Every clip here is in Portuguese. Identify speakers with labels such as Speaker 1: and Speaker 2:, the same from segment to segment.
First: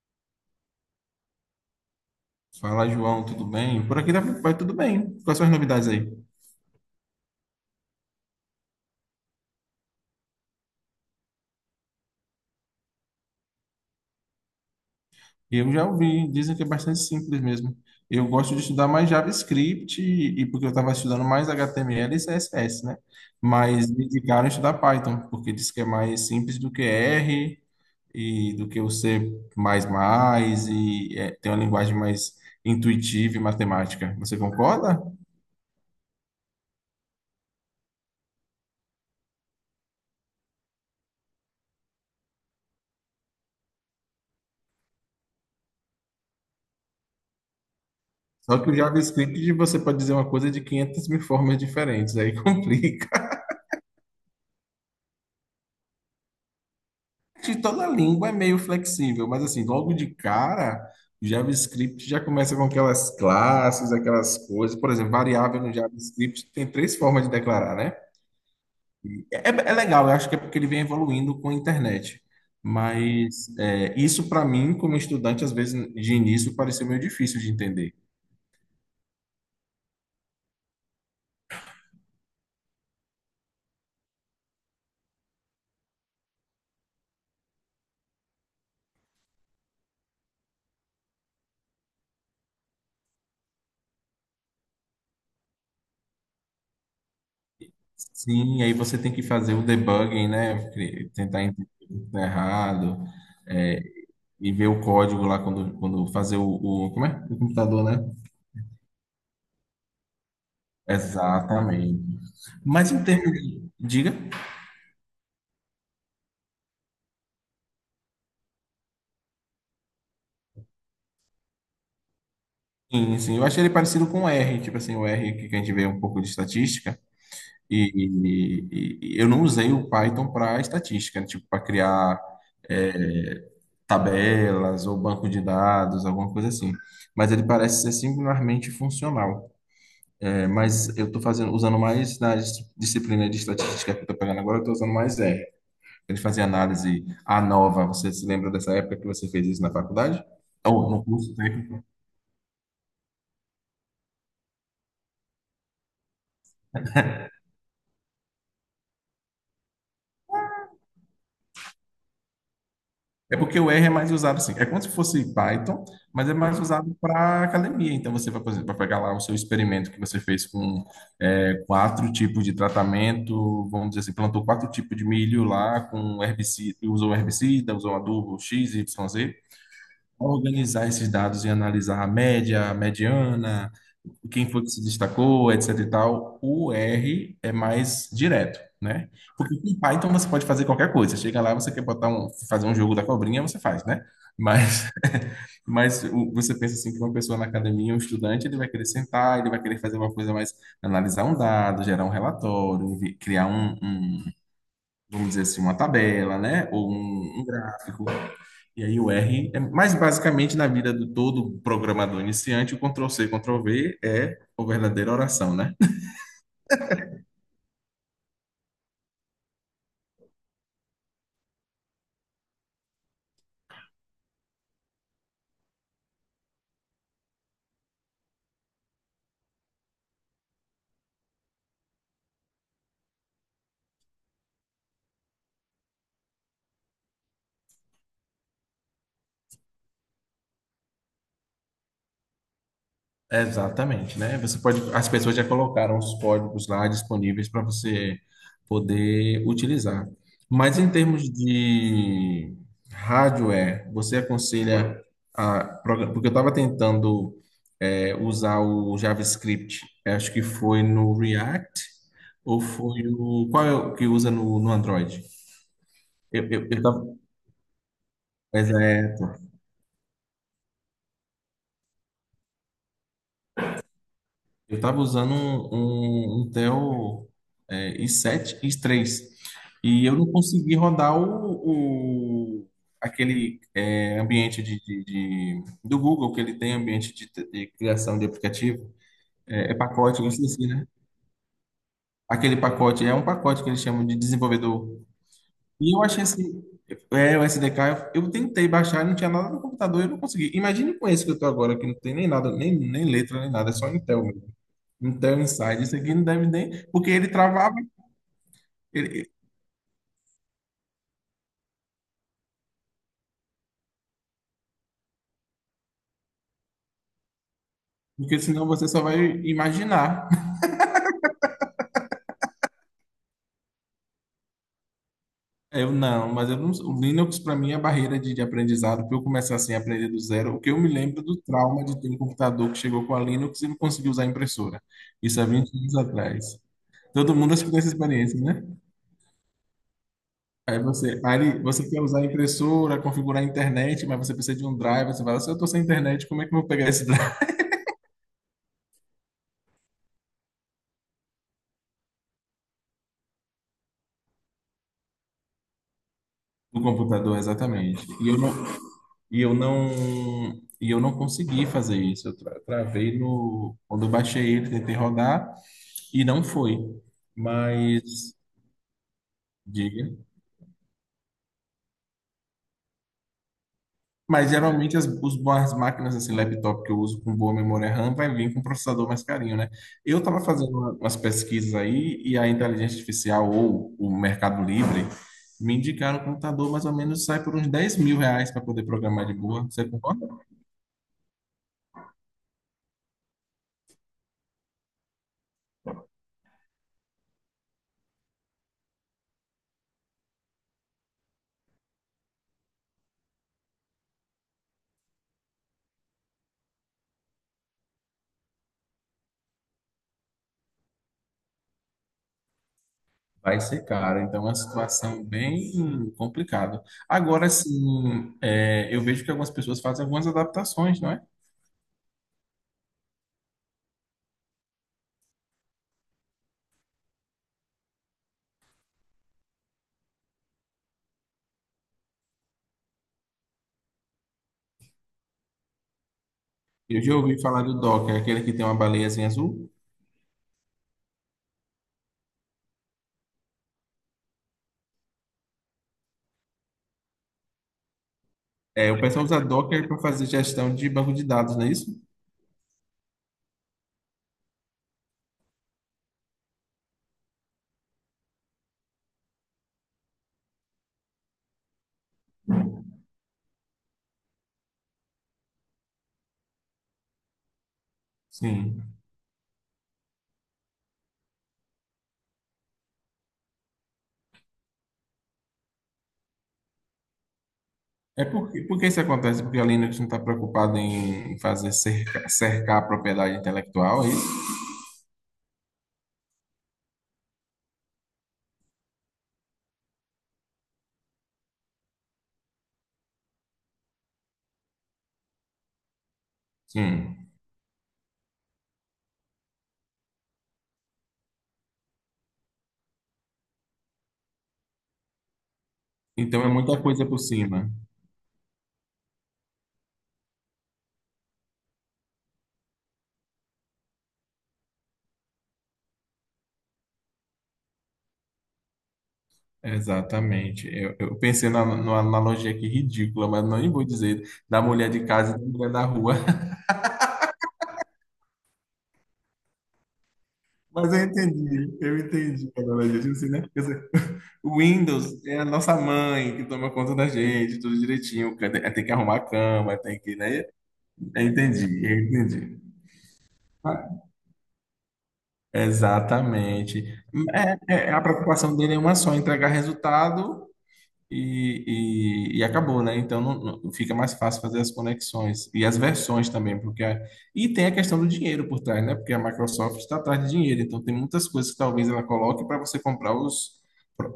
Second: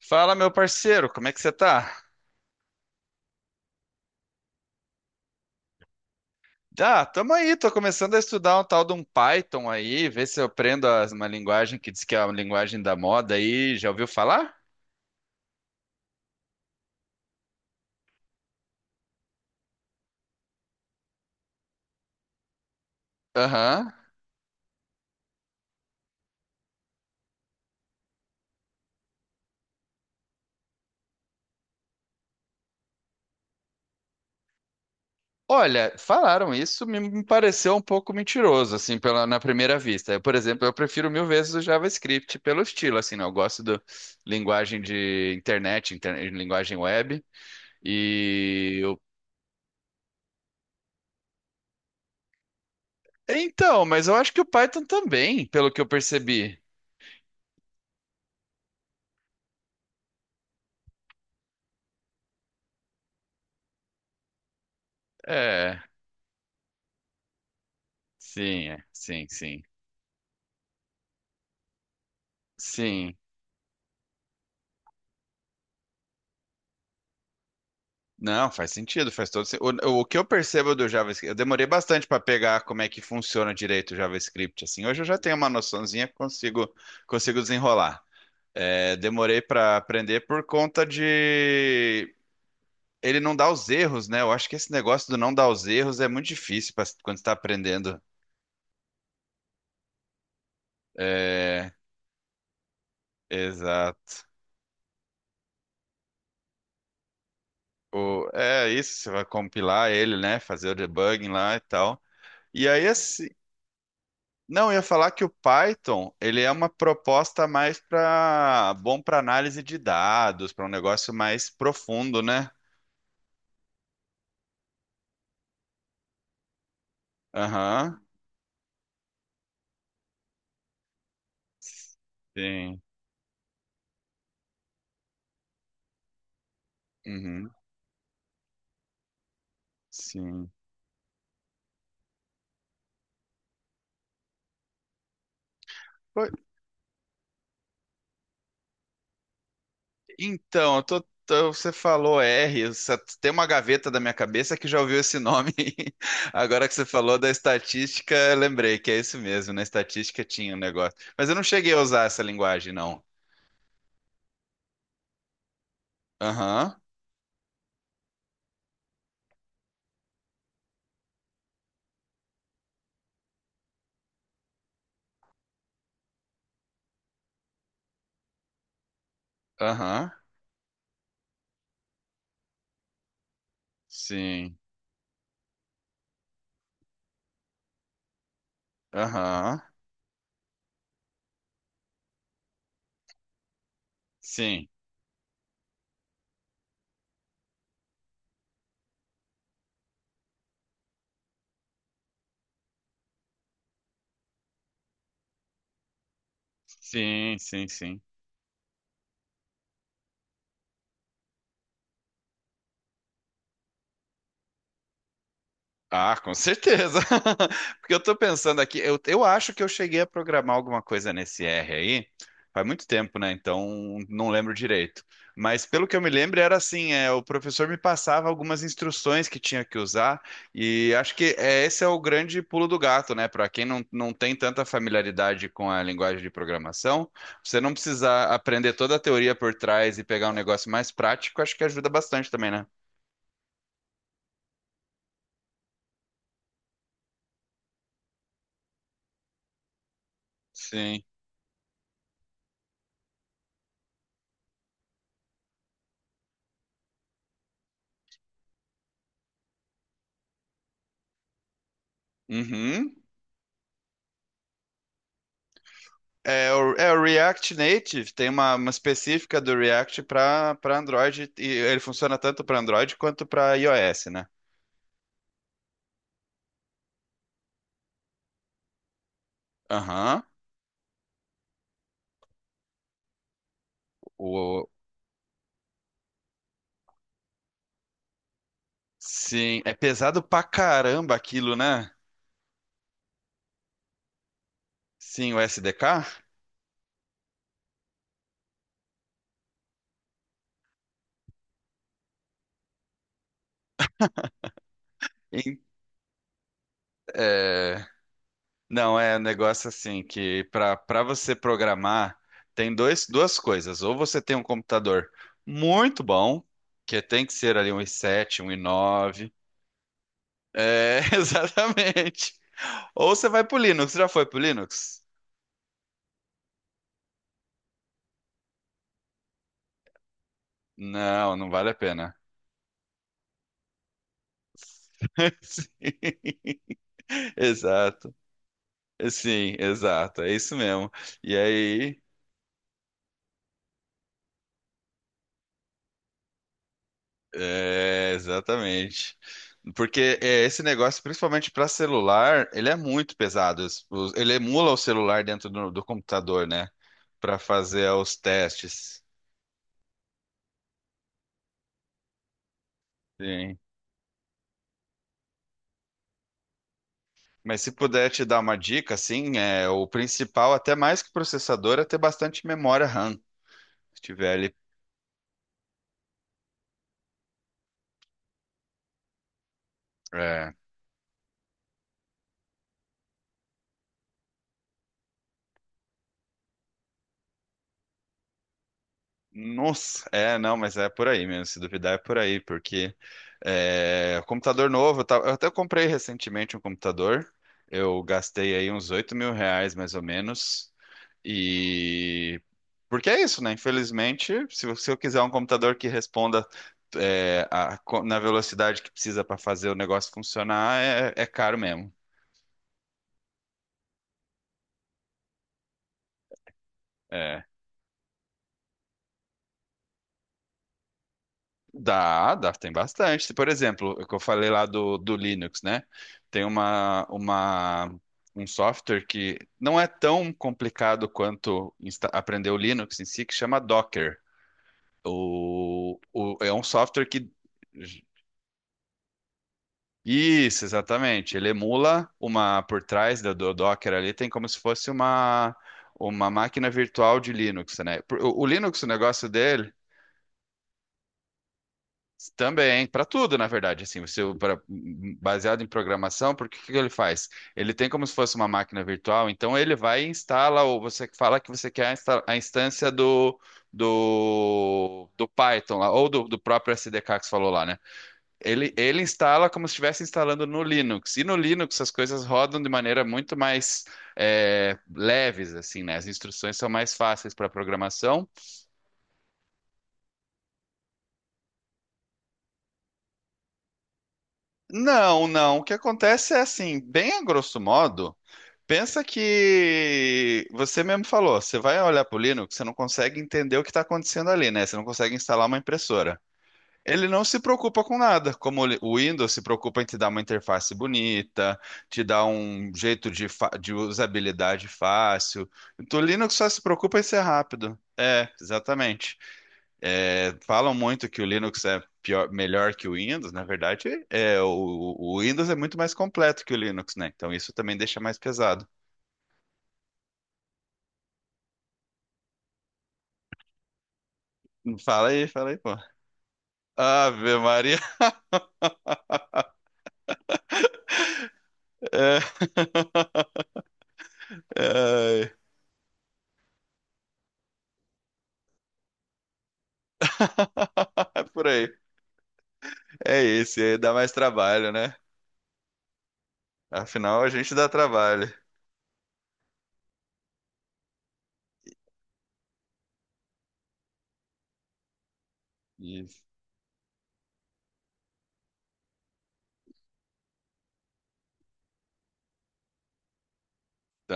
Speaker 1: Fala, meu parceiro, como é que você tá?
Speaker 2: Fala, João, tudo bem? Por aqui vai tudo bem. Quais são as novidades aí?
Speaker 1: Tamo aí, tô começando a estudar um tal de um Python aí, ver se eu aprendo uma linguagem que diz que é uma linguagem da moda aí, já ouviu falar?
Speaker 2: Eu já ouvi, dizem que é bastante simples mesmo. Eu gosto de estudar mais JavaScript e porque eu estava estudando mais HTML e CSS, né? Mas
Speaker 1: Aham.
Speaker 2: me indicaram estudar Python, porque diz que é mais simples do que R e do que o C++ e tem uma linguagem mais intuitiva e matemática. Você concorda?
Speaker 1: Olha, falaram isso, me pareceu um pouco mentiroso, assim, na primeira vista. Eu, por exemplo, eu prefiro mil vezes o JavaScript pelo estilo, assim, né? Eu gosto da linguagem de internet, linguagem web,
Speaker 2: Só que o
Speaker 1: e... eu-
Speaker 2: JavaScript você pode dizer uma coisa de 500 mil formas diferentes, aí complica.
Speaker 1: Então, mas eu acho que o Python também, pelo que eu percebi.
Speaker 2: De toda língua é meio flexível, mas assim, logo de cara, o JavaScript já começa com aquelas classes, aquelas coisas. Por exemplo, variável no
Speaker 1: É...
Speaker 2: JavaScript tem três formas de declarar, né?
Speaker 1: Sim, é. Sim,
Speaker 2: É, é
Speaker 1: sim.
Speaker 2: é legal, eu acho que é porque ele vem evoluindo com a internet.
Speaker 1: Sim.
Speaker 2: Mas isso, para mim, como estudante, às vezes de início pareceu meio difícil de entender.
Speaker 1: Não, faz sentido, faz todo sentido. O que eu percebo do JavaScript, eu demorei bastante para pegar como é que funciona direito o JavaScript, assim. Hoje eu já tenho uma noçãozinha, consigo desenrolar. É, demorei para aprender por conta de ele não dar os erros, né? Eu acho que esse negócio do não dar os erros é muito difícil pra, quando você está aprendendo.
Speaker 2: Sim, aí você tem que fazer o debugging, né? Tentar entender
Speaker 1: É,
Speaker 2: o que tá errado, é,
Speaker 1: exato.
Speaker 2: e ver o código lá quando fazer o. Como é? O computador, né?
Speaker 1: É isso, você vai compilar ele, né? Fazer o debugging lá e tal.
Speaker 2: Exatamente.
Speaker 1: E aí,
Speaker 2: Mas em
Speaker 1: assim,
Speaker 2: termos de. Diga?
Speaker 1: não, eu ia falar que o Python, ele é uma proposta mais para bom para análise de dados, para um negócio mais profundo, né?
Speaker 2: Sim, sim. Eu achei ele parecido com o R, tipo assim, o R que a gente vê um pouco de estatística. E,
Speaker 1: Aham.
Speaker 2: e eu não usei o Python para estatística, né? Tipo, para criar
Speaker 1: Sim.
Speaker 2: é, tabelas ou banco de dados, alguma coisa assim. Mas ele
Speaker 1: Uhum.
Speaker 2: parece ser singularmente funcional. É,
Speaker 1: Sim.
Speaker 2: mas eu estou fazendo, usando mais na disciplina de estatística que eu estou pegando agora, eu estou usando mais R. Ele
Speaker 1: Pô,
Speaker 2: fazia análise a nova. Você se lembra dessa época que você fez isso na faculdade?
Speaker 1: então, eu
Speaker 2: Ou no curso
Speaker 1: você
Speaker 2: técnico?
Speaker 1: falou R, eu tem uma gaveta da minha cabeça que já ouviu esse nome. Agora que você falou da estatística, eu lembrei que é isso mesmo, na estatística tinha um negócio. Mas eu não cheguei a usar essa linguagem, não.
Speaker 2: É porque o R é mais usado assim. É como se fosse Python, mas é mais
Speaker 1: Aham,
Speaker 2: usado para academia. Então você vai, por exemplo, vai pegar lá o seu experimento que você fez com quatro tipos de tratamento. Vamos dizer assim, plantou quatro tipos de milho lá com herbicida, usou adubo X, Y, Z.
Speaker 1: aham,
Speaker 2: Organizar esses dados e analisar a média, a mediana, quem
Speaker 1: sim,
Speaker 2: foi que se destacou, etc e tal, o R é mais direto, né? Porque
Speaker 1: aham,
Speaker 2: com Python você pode fazer qualquer coisa. Você chega lá, você quer botar um, fazer um jogo da cobrinha, você faz, né?
Speaker 1: sim.
Speaker 2: Mas, você pensa assim que uma pessoa na academia, um estudante, ele vai querer sentar, ele vai querer fazer uma coisa mais, analisar um dado, gerar um relatório, criar vamos dizer assim, uma tabela, né? Ou
Speaker 1: Sim,
Speaker 2: um
Speaker 1: sim, sim.
Speaker 2: gráfico. E aí o R mais basicamente na vida do todo programador iniciante, o Ctrl C, Ctrl V é a verdadeira oração, né?
Speaker 1: Ah, com certeza. Porque eu tô pensando aqui, eu acho que eu cheguei a programar alguma coisa nesse R aí. Faz muito tempo, né? Então não lembro direito. Mas pelo que eu me lembro, era assim, é, o professor me passava algumas instruções que tinha que usar, e acho que é, esse é o grande pulo do gato, né? Para quem não tem tanta familiaridade com a linguagem de programação, você não precisar aprender toda a teoria por trás e pegar um negócio mais prático, acho que ajuda bastante também, né?
Speaker 2: Exatamente, né? Você pode, as pessoas já colocaram os códigos lá disponíveis para você poder utilizar. Mas em
Speaker 1: Sim,
Speaker 2: termos de hardware, você aconselha porque eu estava tentando usar o JavaScript. Eu acho que foi no React ou
Speaker 1: uhum.
Speaker 2: foi o. Qual é o que usa no Android? Eu,
Speaker 1: É,
Speaker 2: eu, eu
Speaker 1: é o
Speaker 2: tava.
Speaker 1: React Native, tem uma específica
Speaker 2: Exato.
Speaker 1: do React para Android, e ele funciona tanto para Android quanto para iOS, né?
Speaker 2: Eu estava usando um Intel, i7, i3. E eu
Speaker 1: Aham.
Speaker 2: não consegui rodar aquele ambiente
Speaker 1: O,
Speaker 2: do Google que ele tem ambiente de criação de aplicativo.
Speaker 1: sim,
Speaker 2: É,
Speaker 1: é
Speaker 2: é pacote,
Speaker 1: pesado
Speaker 2: eu
Speaker 1: pra
Speaker 2: esqueci, né?
Speaker 1: caramba aquilo, né?
Speaker 2: Aquele pacote é um pacote que eles chamam de desenvolvedor.
Speaker 1: Sim, o
Speaker 2: E eu
Speaker 1: SDK?
Speaker 2: achei esse, o SDK, eu tentei baixar, não tinha nada no computador, eu não consegui. Imagine com esse que eu tô agora, que não tem nem nada, nem letra, nem nada, é só Intel mesmo. Intel
Speaker 1: Em-
Speaker 2: Inside, isso aqui não deve nem, porque ele travava,
Speaker 1: é, não, é um
Speaker 2: ele-
Speaker 1: negócio assim que para você programar tem duas coisas. Ou você tem um computador muito bom, que tem que ser ali um
Speaker 2: porque
Speaker 1: i7, um
Speaker 2: senão você só vai
Speaker 1: i9.
Speaker 2: imaginar.
Speaker 1: É, exatamente. Ou você vai pro Linux. Você já foi pro Linux?
Speaker 2: Eu não, mas eu não, o Linux para mim é a barreira de aprendizado, para eu começar assim a aprender do zero, o que eu me lembro
Speaker 1: Não,
Speaker 2: do
Speaker 1: não vale a
Speaker 2: trauma de ter
Speaker 1: pena.
Speaker 2: um computador que chegou com a Linux e não conseguiu usar a impressora. Isso há 20
Speaker 1: Sim,
Speaker 2: anos atrás. Todo mundo acho que tem essa
Speaker 1: exato.
Speaker 2: experiência, né?
Speaker 1: Sim, exato. É isso
Speaker 2: Aí
Speaker 1: mesmo.
Speaker 2: você,
Speaker 1: E
Speaker 2: aí você quer
Speaker 1: aí,
Speaker 2: usar a impressora, configurar a internet, mas você precisa de um drive. Você fala, se eu estou sem internet, como é que eu vou pegar esse drive
Speaker 1: é, exatamente. Porque é, esse negócio, principalmente para celular, ele é muito pesado. Ele emula o celular dentro do, do computador, né?
Speaker 2: no
Speaker 1: Para
Speaker 2: computador?
Speaker 1: fazer
Speaker 2: Exatamente.
Speaker 1: os
Speaker 2: E eu não,
Speaker 1: testes.
Speaker 2: e eu não, e eu não consegui fazer isso. Eu travei
Speaker 1: Sim.
Speaker 2: no, quando eu baixei ele, tentei rodar e não foi.
Speaker 1: Mas se puder te
Speaker 2: Mas,
Speaker 1: dar uma dica, assim, é, o
Speaker 2: diga.
Speaker 1: principal, até mais que processador, é ter bastante memória RAM. Se tiver
Speaker 2: Mas
Speaker 1: ali.
Speaker 2: geralmente as, os boas máquinas, assim, laptop que eu uso com boa memória RAM, vai vir com um processador mais carinho, né? Eu estava
Speaker 1: É,
Speaker 2: fazendo umas pesquisas aí e a inteligência artificial ou o Mercado Livre me indicaram que um computador mais ou menos sai por uns 10 mil reais para poder programar de boa. Você
Speaker 1: nossa,
Speaker 2: concorda?
Speaker 1: é, não, mas é por aí mesmo. Se duvidar, é por aí, porque é, computador novo, tá, eu até comprei recentemente um computador. Eu gastei aí uns R$ 8.000, mais ou menos. E porque é isso, né? Infelizmente, se eu quiser um computador que responda é, na velocidade que precisa para fazer o negócio funcionar, é, é caro mesmo.
Speaker 2: Vai ser caro, então é uma situação bem complicada.
Speaker 1: É.
Speaker 2: Agora, sim, eu vejo que algumas pessoas fazem algumas adaptações, não é?
Speaker 1: Dá, dá, tem bastante. Se, por exemplo, o que eu falei lá do, do Linux, né? Tem uma, uma, um software que não é tão complicado quanto aprender o Linux em si, que chama Docker. É um
Speaker 2: Eu
Speaker 1: software
Speaker 2: já
Speaker 1: que.
Speaker 2: ouvi falar do Docker, aquele que tem uma baleiazinha azul.
Speaker 1: Isso, exatamente. Ele emula uma por trás do Docker ali, tem como se fosse uma máquina virtual de Linux, né? O Linux, o
Speaker 2: É, o pessoal
Speaker 1: negócio
Speaker 2: usa
Speaker 1: dele
Speaker 2: Docker para fazer gestão de banco de dados, não é isso?
Speaker 1: também, para tudo, na verdade, assim, você baseado em programação, porque que ele faz? Ele tem como se fosse uma máquina virtual, então ele vai e instala, ou você fala que você quer a a instância do, do, do Python lá, ou do, do próprio SDK que você falou lá, né?
Speaker 2: Sim.
Speaker 1: Ele instala como se estivesse instalando no Linux, e no Linux as coisas rodam de maneira muito mais é, leves, assim, né? As instruções são mais fáceis para
Speaker 2: É
Speaker 1: programação.
Speaker 2: porque, por que isso acontece? Porque a Linux não está preocupada em fazer cercar a propriedade intelectual, é isso?
Speaker 1: Não, não, o que acontece é assim, bem a grosso modo. Pensa que você mesmo falou, você vai olhar para o Linux, você não consegue entender o que está acontecendo ali, né? Você não consegue instalar uma impressora. Ele não
Speaker 2: Sim.
Speaker 1: se preocupa com nada, como o o Windows se preocupa em te dar uma interface bonita, te dar um jeito de, de usabilidade fácil. Então, o Linux
Speaker 2: Então
Speaker 1: só
Speaker 2: é
Speaker 1: se
Speaker 2: muita
Speaker 1: preocupa em
Speaker 2: coisa por
Speaker 1: ser
Speaker 2: cima.
Speaker 1: rápido. É, exatamente. É, falam muito que o Linux é melhor que o Windows, na verdade, é, o Windows é muito mais completo que o Linux, né? Então isso também deixa mais pesado.
Speaker 2: Exatamente. Eu pensei na, numa analogia aqui ridícula, mas não nem vou dizer da mulher de casa e da
Speaker 1: Fala aí, pô.
Speaker 2: mulher da rua.
Speaker 1: Ave Maria.
Speaker 2: Mas eu
Speaker 1: É,
Speaker 2: entendi a analogia. Tipo assim, né? Quer dizer, o Windows
Speaker 1: é,
Speaker 2: é a nossa mãe que toma conta da gente, tudo direitinho. Tem que arrumar a cama, tem que, né?
Speaker 1: é por
Speaker 2: Entendi,
Speaker 1: aí.
Speaker 2: entendi.
Speaker 1: É esse, aí dá mais trabalho, né?
Speaker 2: Exatamente.
Speaker 1: Afinal, a gente dá
Speaker 2: É, a
Speaker 1: trabalho.
Speaker 2: preocupação dele é uma só, entregar resultado e acabou, né? Então não, fica mais fácil fazer as conexões e as versões também, porque e tem a questão do dinheiro por trás, né? Porque a Microsoft está atrás de dinheiro, então tem muitas coisas que talvez ela coloque para você comprar os,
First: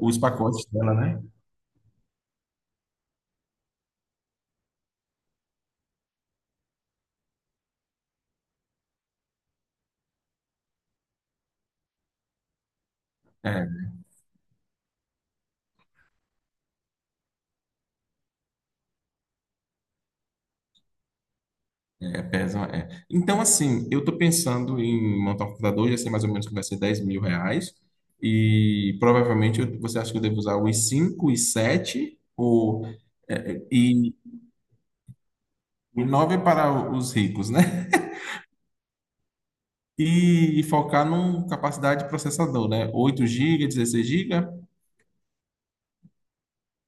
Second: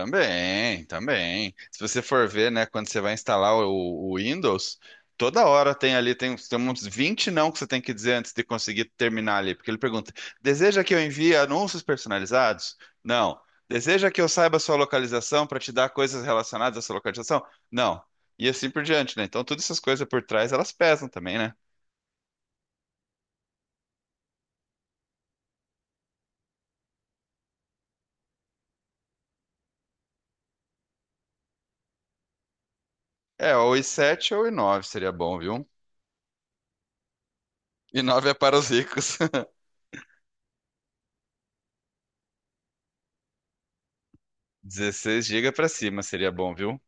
Speaker 2: os pacotes dela, né?
Speaker 1: também. Se você for ver, né, quando você vai instalar o Windows, toda hora tem ali, tem, tem uns 20 não que você tem que dizer antes de conseguir terminar ali, porque ele pergunta: deseja que eu envie anúncios personalizados? Não.
Speaker 2: É,
Speaker 1: Deseja que eu saiba a sua localização para te dar coisas relacionadas à sua localização? Não. E assim por diante, né? Então, todas essas coisas por trás, elas pesam também, né?
Speaker 2: É. Então, assim, eu tô pensando em montar um computador, já sei mais ou menos que vai ser 10 mil reais, e provavelmente você acha que eu devo usar o i5, i7 ou,
Speaker 1: É, ou i
Speaker 2: e
Speaker 1: sete ou i nove seria bom, viu?
Speaker 2: i9 para os ricos, né?
Speaker 1: I nove é para os ricos.
Speaker 2: E focar numa capacidade de processador, né? 8 GB, 16 GB.
Speaker 1: 16 gigas para cima seria bom, viu?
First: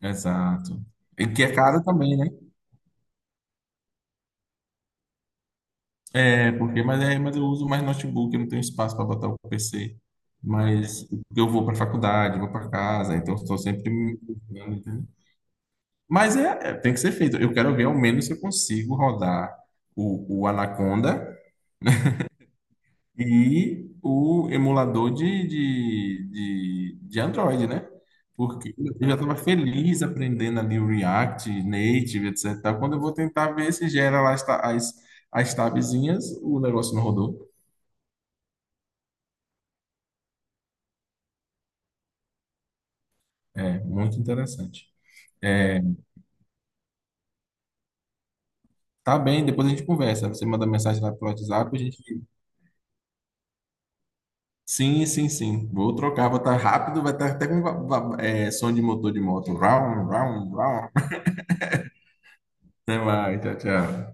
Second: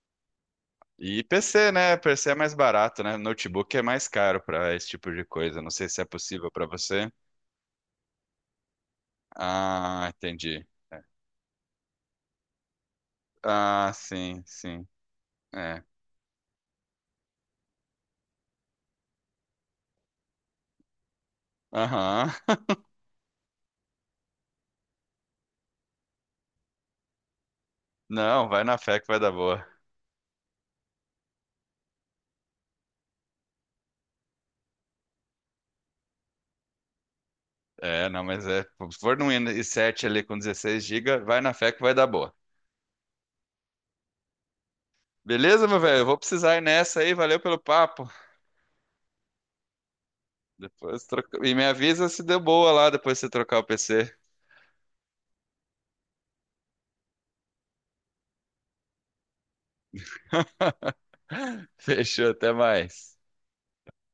Speaker 2: Exato.
Speaker 1: E
Speaker 2: E
Speaker 1: P
Speaker 2: que é
Speaker 1: C,
Speaker 2: caro
Speaker 1: né? P
Speaker 2: também, né?
Speaker 1: C é mais barato, né? Notebook é mais caro para esse tipo de coisa. Não sei se é possível
Speaker 2: É,
Speaker 1: para
Speaker 2: porque, mas,
Speaker 1: você.
Speaker 2: é, mas eu uso mais notebook, eu não tenho espaço para botar o PC.
Speaker 1: Ah, entendi.
Speaker 2: Mas eu vou para faculdade, vou para casa, então estou sempre
Speaker 1: Ah,
Speaker 2: me
Speaker 1: sim,
Speaker 2: mudando,
Speaker 1: sim.
Speaker 2: entendeu?
Speaker 1: É.
Speaker 2: Mas tem que ser feito. Eu quero ver ao menos se eu consigo rodar o Anaconda
Speaker 1: Aham.
Speaker 2: e o emulador de Android, né?
Speaker 1: Não, vai
Speaker 2: Porque
Speaker 1: na fé que
Speaker 2: eu já
Speaker 1: vai dar
Speaker 2: estava
Speaker 1: boa.
Speaker 2: feliz aprendendo ali o React, Native, etc. Quando eu vou tentar ver se gera lá as tabzinhas, o negócio não rodou.
Speaker 1: É, não, mas é. Se for num i7 ali com 16 GB, vai na fé que vai dar boa.
Speaker 2: É, muito interessante.
Speaker 1: Beleza, meu
Speaker 2: É,
Speaker 1: velho? Eu vou precisar ir nessa aí. Valeu pelo papo.
Speaker 2: tá bem, depois a gente conversa. Você manda mensagem
Speaker 1: Depois
Speaker 2: lá pelo
Speaker 1: troca... E me
Speaker 2: WhatsApp, a
Speaker 1: avisa se
Speaker 2: gente.
Speaker 1: deu boa lá depois de você trocar o P C.
Speaker 2: Sim, sim, sim. Vou trocar, vou estar rápido, vai estar até com som de motor de moto. Round, round, round.
Speaker 1: Fechou, até
Speaker 2: Até
Speaker 1: mais.
Speaker 2: mais, tchau, tchau.